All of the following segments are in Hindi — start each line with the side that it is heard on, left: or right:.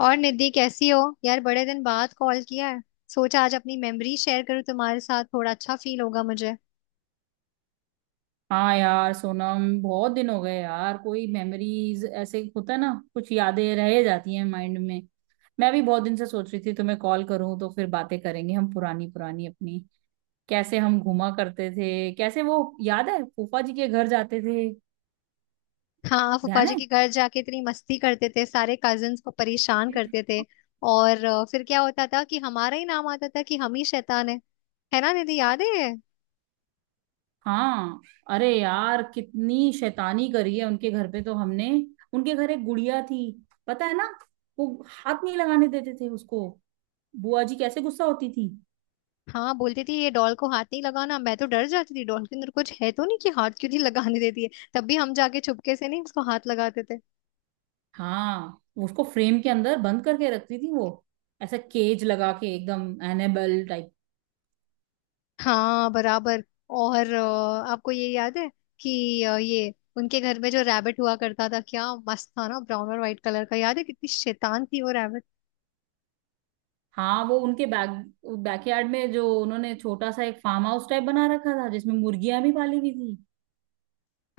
left: और निधि कैसी हो यार, बड़े दिन बाद कॉल किया है। सोचा आज अपनी मेमोरी शेयर करूं तुम्हारे साथ, थोड़ा अच्छा फील होगा मुझे।
right: हाँ यार सोनम, बहुत दिन हो गए यार। कोई मेमोरीज ऐसे होता है ना, कुछ यादें रह जाती हैं माइंड में। मैं भी बहुत दिन से सोच रही थी तुम्हें कॉल करूं, तो फिर बातें करेंगे हम पुरानी पुरानी अपनी। कैसे हम घूमा करते थे, कैसे वो। याद है फूफा जी के घर जाते थे।
left: हाँ, फूफा
right: ध्यान
left: जी
right: है।
left: के घर जाके इतनी मस्ती करते थे, सारे कजिन्स को परेशान करते थे। और फिर क्या होता था कि हमारा ही नाम आता था कि हम ही शैतान है। है ना निधि, याद है ये?
right: हाँ। अरे यार कितनी शैतानी करी है उनके घर पे तो हमने। उनके घर एक गुड़िया थी, पता है ना। वो हाथ नहीं लगाने देते थे उसको। बुआ जी कैसे गुस्सा होती थी।
left: हाँ, बोलती थी ये डॉल को हाथ नहीं लगाना। मैं तो डर जाती थी, डॉल के अंदर कुछ है तो नहीं कि हाथ क्यों नहीं लगाने देती है। तब भी हम जाके चुपके से नहीं उसको हाथ लगाते थे।
right: हाँ, उसको फ्रेम के अंदर बंद करके रखती थी वो। ऐसा केज लगा के एकदम एनेबल टाइप।
left: हाँ बराबर। और आपको ये याद है कि ये उनके घर में जो रैबिट हुआ करता था, क्या मस्त था ना, ब्राउन और व्हाइट कलर का। याद है कितनी शैतान थी वो रैबिट।
right: हाँ वो उनके बैकयार्ड में जो उन्होंने छोटा सा एक फार्म हाउस टाइप बना रखा था, जिसमें मुर्गियां भी पाली हुई थी।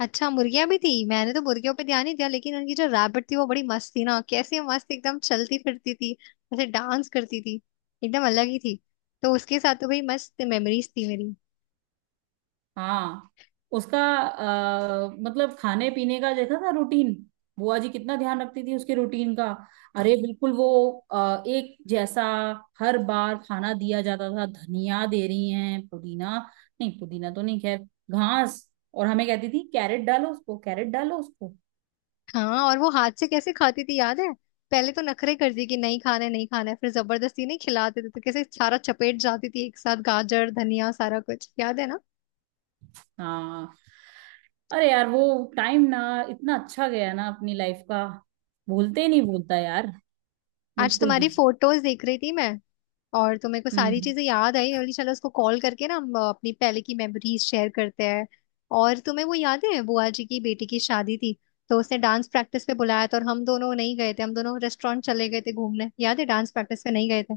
left: अच्छा, मुर्गियां भी थी? मैंने तो मुर्गियों पे ध्यान नहीं दिया, लेकिन उनकी जो रैबिट थी वो बड़ी मस्त थी ना। कैसे मस्त, एकदम चलती फिरती थी। ऐसे डांस करती थी। एकदम अलग ही थी। तो उसके साथ तो भाई मस्त मेमोरीज थी मेरी।
right: हाँ। उसका मतलब खाने पीने का देखा था रूटीन। बुआ जी कितना ध्यान रखती थी उसके रूटीन का। अरे बिल्कुल वो एक जैसा हर बार खाना दिया जाता था। धनिया दे रही हैं, पुदीना। नहीं पुदीना तो नहीं, खैर घास। और हमें कहती थी कैरेट डालो उसको, कैरेट डालो उसको।
left: हाँ, और वो हाथ से कैसे खाती थी, याद है? पहले तो नखरे करती कि नहीं खाना है नहीं खाना है, फिर जबरदस्ती नहीं खिलाते थे तो कैसे सारा चपेट जाती थी एक साथ, गाजर धनिया सारा कुछ। याद है ना।
right: हाँ। अरे यार वो टाइम ना इतना अच्छा गया ना अपनी लाइफ का। भूलते ही नहीं, भूलता यार,
left: आज
right: बिल्कुल
left: तुम्हारी
right: भी।
left: फोटोज देख रही थी मैं, और तो मेरे को सारी
right: हम्म।
left: चीजें याद आई। मैं बोली चलो उसको कॉल करके ना, हम अपनी पहले की मेमोरीज शेयर करते हैं। और तुम्हें वो याद है बुआ जी की बेटी की शादी थी? तो उसने डांस प्रैक्टिस पे बुलाया था और हम दोनों नहीं गए थे, हम दोनों रेस्टोरेंट चले गए थे घूमने। याद है, डांस प्रैक्टिस पे नहीं गए थे।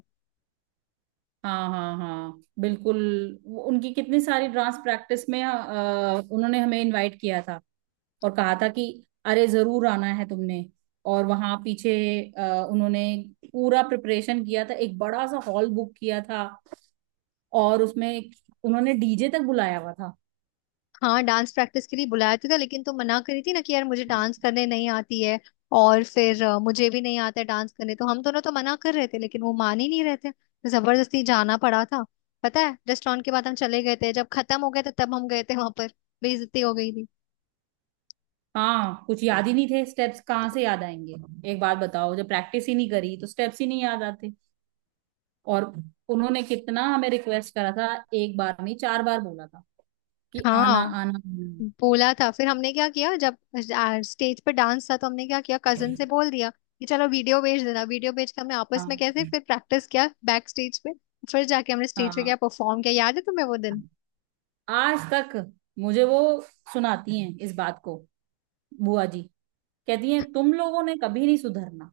right: हाँ हाँ हाँ बिल्कुल। उनकी कितनी सारी डांस प्रैक्टिस में उन्होंने हमें इनवाइट किया था। और कहा था कि अरे जरूर आना है तुमने। और वहां पीछे उन्होंने पूरा प्रिपरेशन किया था। एक बड़ा सा हॉल बुक किया था। और उसमें उन्होंने डीजे तक बुलाया हुआ था।
left: हाँ, डांस प्रैक्टिस के लिए बुलाया तो था, लेकिन तुम मना करी थी ना कि यार मुझे डांस करने नहीं आती है। और फिर मुझे भी नहीं आता है डांस करने, तो हम दोनों तो मना कर रहे थे, लेकिन वो मान ही नहीं रहे थे तो जबरदस्ती जाना पड़ा था। पता है, रेस्टोरेंट के बाद हम चले गए थे, जब खत्म हो गए थे तब हम गए थे वहां पर। बेइज्जती हो गई थी।
right: हाँ कुछ याद ही नहीं थे स्टेप्स, कहाँ से याद आएंगे। एक बात बताओ, जब प्रैक्टिस ही नहीं करी तो स्टेप्स ही नहीं याद आते। और उन्होंने कितना हमें रिक्वेस्ट करा था। एक बार नहीं, 4 बार बोला था कि आना
left: हाँ,
right: आना आना।
left: बोला था। फिर हमने क्या किया, जब स्टेज पे डांस था तो हमने क्या किया, कजन से बोल दिया कि चलो वीडियो भेज देना। वीडियो भेज के हमने आपस में कैसे
right: हाँ
left: फिर प्रैक्टिस किया बैक स्टेज पे। फिर जाके हमने स्टेज पे
right: हाँ
left: क्या परफॉर्म किया, याद है तुम्हें वो
right: हाँ।
left: दिन?
right: आज तक मुझे वो सुनाती हैं इस बात को, बुआ जी। कहती हैं तुम लोगों ने कभी नहीं सुधरना।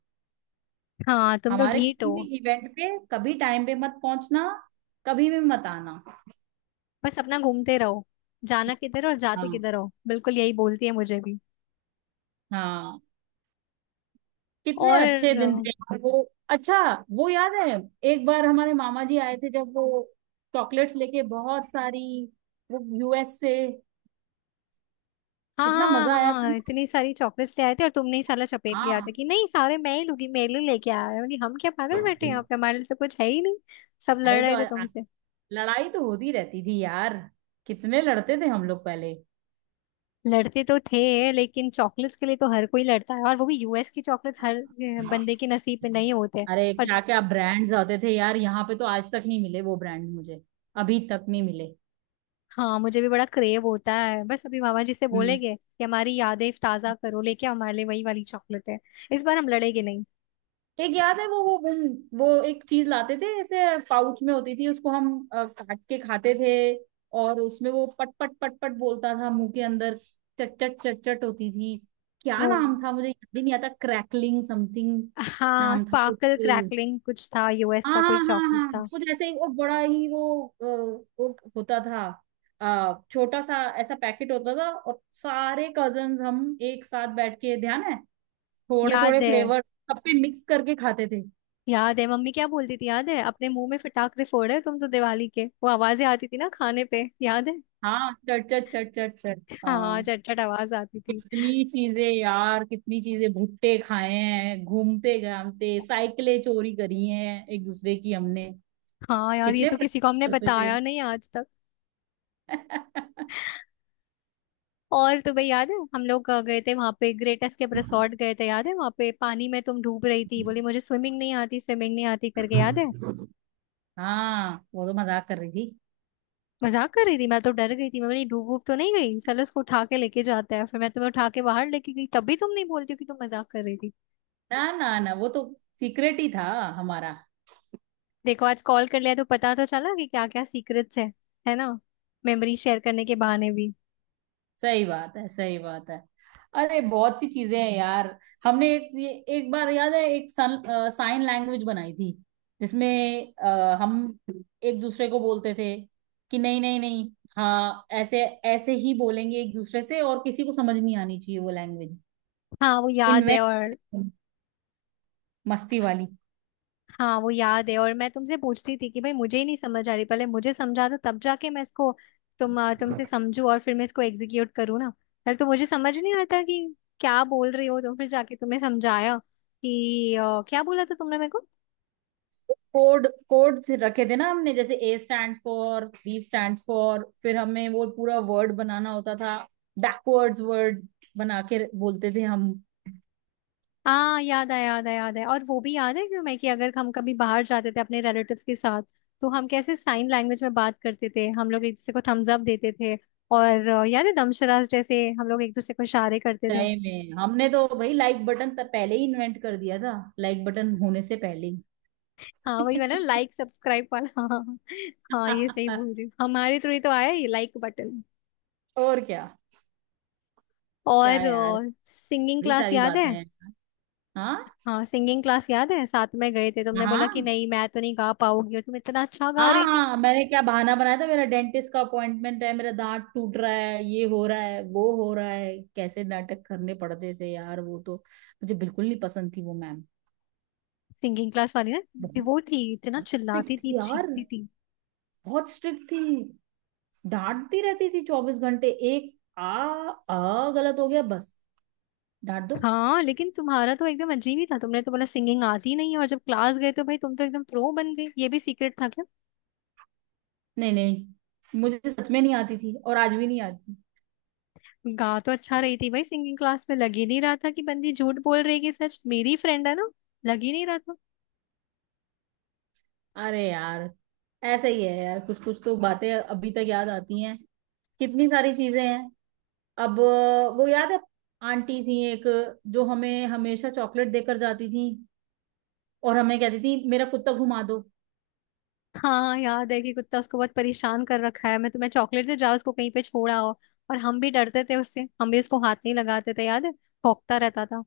left: हाँ, तुम तो
right: हमारे
left: ढीठ
right: किसी
left: हो।
right: भी इवेंट पे कभी टाइम पे मत पहुंचना, कभी भी मत आना।
left: बस अपना घूमते रहो। जाना किधर और जाते
right: हाँ।
left: किधर हो, बिल्कुल यही बोलती है मुझे भी।
right: हाँ। कितने
left: और
right: अच्छे दिन थे। वो, अच्छा, वो याद है, एक बार हमारे मामा जी आए थे जब वो चॉकलेट्स लेके बहुत सारी, वो यूएस से।
left: हाँ
right: कितना
left: हाँ
right: मजा आया
left: हाँ
right: था
left: हाँ,
right: ना।
left: इतनी सारी चॉकलेट्स ले आए थे और तुमने ही साला चपेट लिया था
right: हाँ।
left: कि नहीं, सारे मैं ही लूंगी, मेरे लिए लेके आया है। बोली हम क्या पागल बैठे हैं यहाँ पे, हमारे लिए तो कुछ है ही नहीं। सब लड़
right: अरे
left: रहे
right: तो
left: थे तुमसे।
right: लड़ाई तो होती रहती थी यार, कितने लड़ते थे हम लोग पहले।
left: लड़ते तो थे, लेकिन चॉकलेट्स के लिए तो हर कोई लड़ता है। और वो भी यूएस की चॉकलेट्स, हर बंदे के नसीब में नहीं होते।
right: अरे
left: और
right: क्या क्या ब्रांड्स आते थे यार, यहाँ पे तो आज तक नहीं मिले वो ब्रांड मुझे। अभी तक नहीं मिले।
left: हाँ, मुझे भी बड़ा क्रेव होता है। बस अभी मामा जी से
right: हम्म।
left: बोलेंगे कि हमारी यादें ताजा करो, लेके आओ हमारे लिए वही वाली चॉकलेट है। इस बार हम लड़ेंगे नहीं।
right: एक याद है वो वो एक चीज लाते थे ऐसे, पाउच में होती थी, उसको हम काट के खाते थे। और उसमें वो पट पट पट पट बोलता था मुंह के अंदर, चट चट चट चट होती थी। क्या
left: वो
right: नाम था, मुझे याद ही नहीं आता, क्रैकलिंग समथिंग
left: हाँ,
right: नाम था
left: स्पार्कल
right: कुछ।
left: क्रैकलिंग कुछ था, यूएस
right: हाँ
left: का कोई
right: हाँ
left: चॉकलेट
right: हाँ हाँ
left: था।
right: कुछ ऐसे ही। और बड़ा ही वो वो होता था। छोटा सा ऐसा पैकेट होता था, और सारे कजन्स हम एक साथ बैठ के, ध्यान है, थोड़े थोड़े
left: याद है,
right: फ्लेवर सब पे मिक्स करके खाते थे।
left: याद है मम्मी क्या बोलती थी, याद है? अपने मुंह में फटाकरे फोड़े तुम तो, दिवाली के। वो आवाजें आती थी ना खाने पे, याद है?
right: हाँ चट चट चट चट चट,
left: हाँ,
right: हाँ।
left: चटचट आवाज आती थी।
right: कितनी चीजें यार, कितनी चीजें भुट्टे खाए हैं घूमते घामते, साइकिलें चोरी करी हैं एक दूसरे की हमने।
left: हाँ यार, ये
right: कितने
left: तो किसी
right: प्रैंक
left: को हमने
right: करते थे।
left: बताया नहीं आज। और तुम्हें याद है, हम लोग गए थे वहां पे, ग्रेट एस्केप रिसोर्ट गए थे। याद है वहां पे पानी में तुम डूब रही थी, बोली मुझे स्विमिंग नहीं आती करके, याद है?
right: हाँ वो तो मजाक कर रही थी।
left: मजाक कर रही थी, मैं तो डर गई थी। मैं बोली डूब डूब तो नहीं गई, चलो इसको उठा के लेके जाते हैं। फिर मैं तुम्हें उठा के बाहर लेके गई, तब भी तुम नहीं बोलती हो कि तुम मजाक कर रही थी।
right: ना ना ना, वो तो सीक्रेट ही था हमारा।
left: देखो, आज कॉल कर लिया तो पता तो चला कि क्या क्या सीक्रेट्स है। है ना? मेमोरी शेयर करने के बहाने भी।
right: सही बात है, सही बात है। अरे बहुत सी चीजें हैं यार। हमने एक ये एक बार याद है एक साइन लैंग्वेज बनाई थी, जिसमें हम एक दूसरे को बोलते थे कि नहीं नहीं नहीं, हाँ ऐसे, ऐसे ही बोलेंगे एक दूसरे से और किसी को समझ नहीं आनी चाहिए वो लैंग्वेज।
left: हाँ वो याद है।
right: इन्वेंट,
left: और
right: मस्ती वाली।
left: हाँ वो याद है, और मैं तुमसे पूछती थी कि भाई मुझे ही नहीं समझ आ रही, पहले मुझे समझा दो तब जाके मैं इसको तुमसे समझू, और फिर मैं इसको एग्जीक्यूट करूँ ना। पहले तो मुझे समझ नहीं आता कि क्या बोल रही हो, तो फिर जाके तुमने समझाया कि क्या बोला था तुमने मेरे को।
right: कोड कोड रखे थे ना हमने, जैसे A stand for, B stand for, फिर हमें वो पूरा वर्ड बनाना होता था। बैकवर्ड्स वर्ड बना के बोलते थे हम।
left: हाँ, याद आया याद आया याद आया। और वो भी याद है क्यों मैं, कि अगर हम कभी बाहर जाते थे अपने रिलेटिव्स के साथ तो हम कैसे साइन लैंग्वेज में बात करते थे। हम लोग एक दूसरे को थम्स अप देते थे। और याद है, दमशरास जैसे हम लोग एक दूसरे को इशारे करते थे।
right: तय में हमने तो भाई लाइक बटन तब पहले ही इन्वेंट कर दिया था, लाइक बटन होने से पहले ही।
left: हाँ वही वाला, लाइक सब्सक्राइब वाला, हाँ। हाँ, ये सही बोल रही हूँ, हमारे थ्रू ही तो आया ये लाइक बटन।
right: और क्या, क्या
left: और
right: यार,
left: सिंगिंग
right: बड़ी
left: क्लास
right: सारी
left: याद है?
right: बातें हैं। हाँ।
left: हाँ सिंगिंग क्लास याद है, साथ में गए थे। तुमने बोला कि
right: हाँ
left: नहीं मैं तो नहीं गा पाऊंगी, और तुम इतना अच्छा गा
right: हाँ
left: रही थी।
right: हाँ मैंने क्या बहाना बनाया था, मेरा डेंटिस्ट का अपॉइंटमेंट है, मेरा दांत टूट रहा है, ये हो रहा है, वो हो रहा है, कैसे नाटक करने पड़ते थे यार वो तो। मुझे बिल्कुल नहीं पसंद थी वो मैम।
left: सिंगिंग क्लास वाली ना, जो
right: बहुत
left: वो थी, इतना
right: बहुत
left: चिल्लाती
right: स्ट्रिक्ट
left: थी
right: थी यार,
left: चीखती थी।
right: बहुत स्ट्रिक्ट थी। डांटती रहती थी 24 घंटे। एक आ आ गलत हो गया बस, डांट दो।
left: हाँ, लेकिन तुम्हारा तो एकदम अजीब ही था, तुमने तो बोला सिंगिंग आती नहीं है, और जब क्लास गए तो भाई तुम तो एकदम प्रो बन गई। ये भी सीक्रेट था।
right: नहीं नहीं, मुझे सच में नहीं आती थी, और आज भी नहीं आती।
left: गा तो अच्छा रही थी भाई, सिंगिंग क्लास में लग ही नहीं रहा था कि बंदी झूठ बोल रही है। कि सच मेरी फ्रेंड है ना, लग ही नहीं रहा था।
right: अरे यार ऐसे ही है यार, कुछ कुछ तो बातें अभी तक याद आती हैं। कितनी सारी चीजें हैं। अब वो याद है, आंटी थी एक जो हमें हमेशा चॉकलेट देकर जाती थी, और हमें कहती थी मेरा कुत्ता घुमा दो।
left: हाँ, याद है, कि कुत्ता, उसको बहुत परेशान कर रखा है। मैं तुम्हें चॉकलेट दे जाओ उसको कहीं पे छोड़ा हो। और हम भी डरते थे उससे, हम भी उसको हाथ नहीं लगाते थे, याद है। भौंकता रहता था।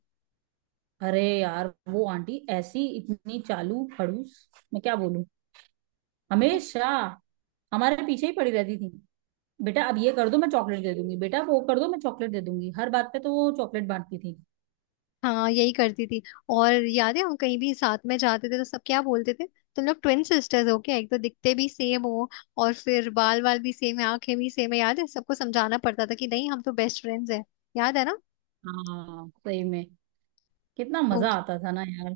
right: अरे यार वो आंटी ऐसी इतनी चालू खड़ूस, मैं क्या बोलूं। हमेशा हमारे पीछे ही पड़ी रहती थी। बेटा अब ये कर दो, मैं चॉकलेट दे दूंगी। बेटा वो कर दो, मैं चॉकलेट दे दूंगी। हर बात पे तो वो चॉकलेट बांटती थी।
left: हाँ, यही करती थी। और याद है हम कहीं भी साथ में जाते थे तो सब क्या बोलते थे, तुम लोग ट्विन सिस्टर्स हो क्या, एक तो दिखते भी सेम हो। और फिर बाल बाल भी सेम है, आंखें भी सेम है। याद है सबको समझाना पड़ता था कि नहीं हम तो बेस्ट फ्रेंड्स हैं। याद है ना?
right: हाँ सही में, कितना
left: तो
right: मजा आता था ना यार।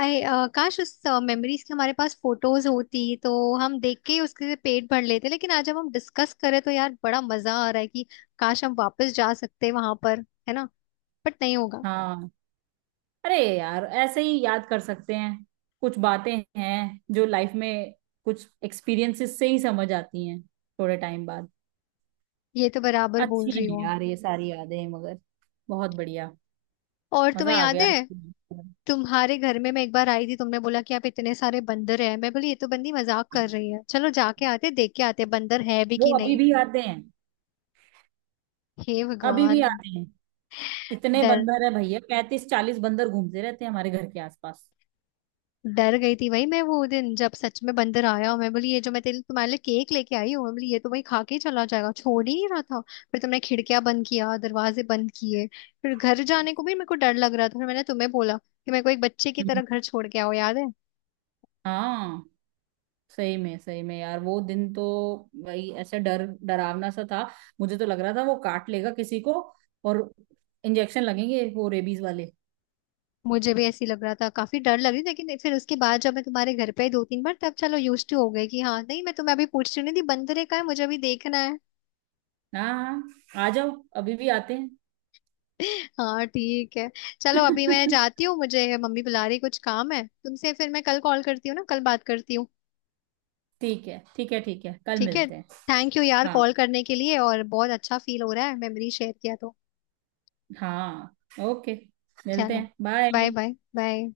left: आई काश उस मेमोरीज की हमारे पास फोटोज होती तो हम देख के ही उसके पेट भर लेते। लेकिन आज जब हम डिस्कस करें तो यार बड़ा मजा आ रहा है कि काश हम वापस जा सकते वहां पर। है ना? बट नहीं होगा।
right: हाँ अरे यार, ऐसे ही याद कर सकते हैं। कुछ बातें हैं जो लाइफ में, कुछ एक्सपीरियंसेस से ही समझ आती हैं थोड़े टाइम बाद।
left: ये तो बराबर बोल
right: अच्छी
left: रही
right: हैं
left: हूँ।
right: यार ये सारी यादें, मगर बहुत बढ़िया,
left: और तुम्हें
right: मजा आ
left: याद
right: गया।
left: है, तुम्हारे घर में मैं एक बार आई थी, तुमने बोला कि आप इतने सारे बंदर हैं। मैं बोली ये तो बंदी मजाक कर रही है, चलो जाके आते देख के आते बंदर है भी
right: वो
left: कि
right: अभी
left: नहीं।
right: भी आते हैं,
left: हे
right: अभी भी
left: भगवान।
right: आते हैं। इतने
left: डर
right: बंदर है भैया, 35 40 बंदर घूमते रहते हैं हमारे घर के आसपास।
left: डर गई थी वही मैं वो दिन, जब सच में बंदर आया। और मैं बोली ये जो मैं तेरे तुम्हारे लिए केक लेके आई हूँ, मैं बोली ये तो वही खा के ही चला जाएगा, छोड़ ही नहीं रहा था। फिर तुमने खिड़कियां बंद किया, दरवाजे बंद किए। फिर घर जाने को भी मेरे को डर लग रहा था, फिर मैंने तुम्हें बोला कि मेरे को एक बच्चे की
right: हम्म।
left: तरह घर छोड़ के आओ, याद है?
right: हाँ सही में, सही में यार, वो दिन तो भाई ऐसे डर डरावना सा था। मुझे तो लग रहा था वो काट लेगा किसी को, और इंजेक्शन लगेंगे वो रेबीज वाले।
left: मुझे भी ऐसी लग रहा था, काफी डर लग रही थी। लेकिन फिर उसके बाद जब मैं तुम्हारे घर पे आई दो तीन बार तब चलो यूज टू हो गई। कि हाँ, नहीं मैं तुम्हें अभी पूछ रही नहीं थी बंदर है का है, मुझे अभी देखना है।
right: हाँ। हाँ आ जाओ, अभी भी आते हैं।
left: हाँ ठीक है। चलो अभी मैं जाती हूँ, मुझे मम्मी बुला रही, कुछ काम है तुमसे। फिर मैं कल कॉल करती हूँ ना, कल बात करती हूँ।
right: ठीक है ठीक है ठीक है, कल
left: ठीक है।
right: मिलते हैं।
left: थैंक यू यार
right: हाँ।
left: कॉल करने के लिए, और बहुत अच्छा फील हो रहा है, मेमोरी शेयर किया तो।
right: हाँ। ओके, मिलते
left: चलो,
right: हैं,
left: बाय
right: बाय।
left: Bye bye.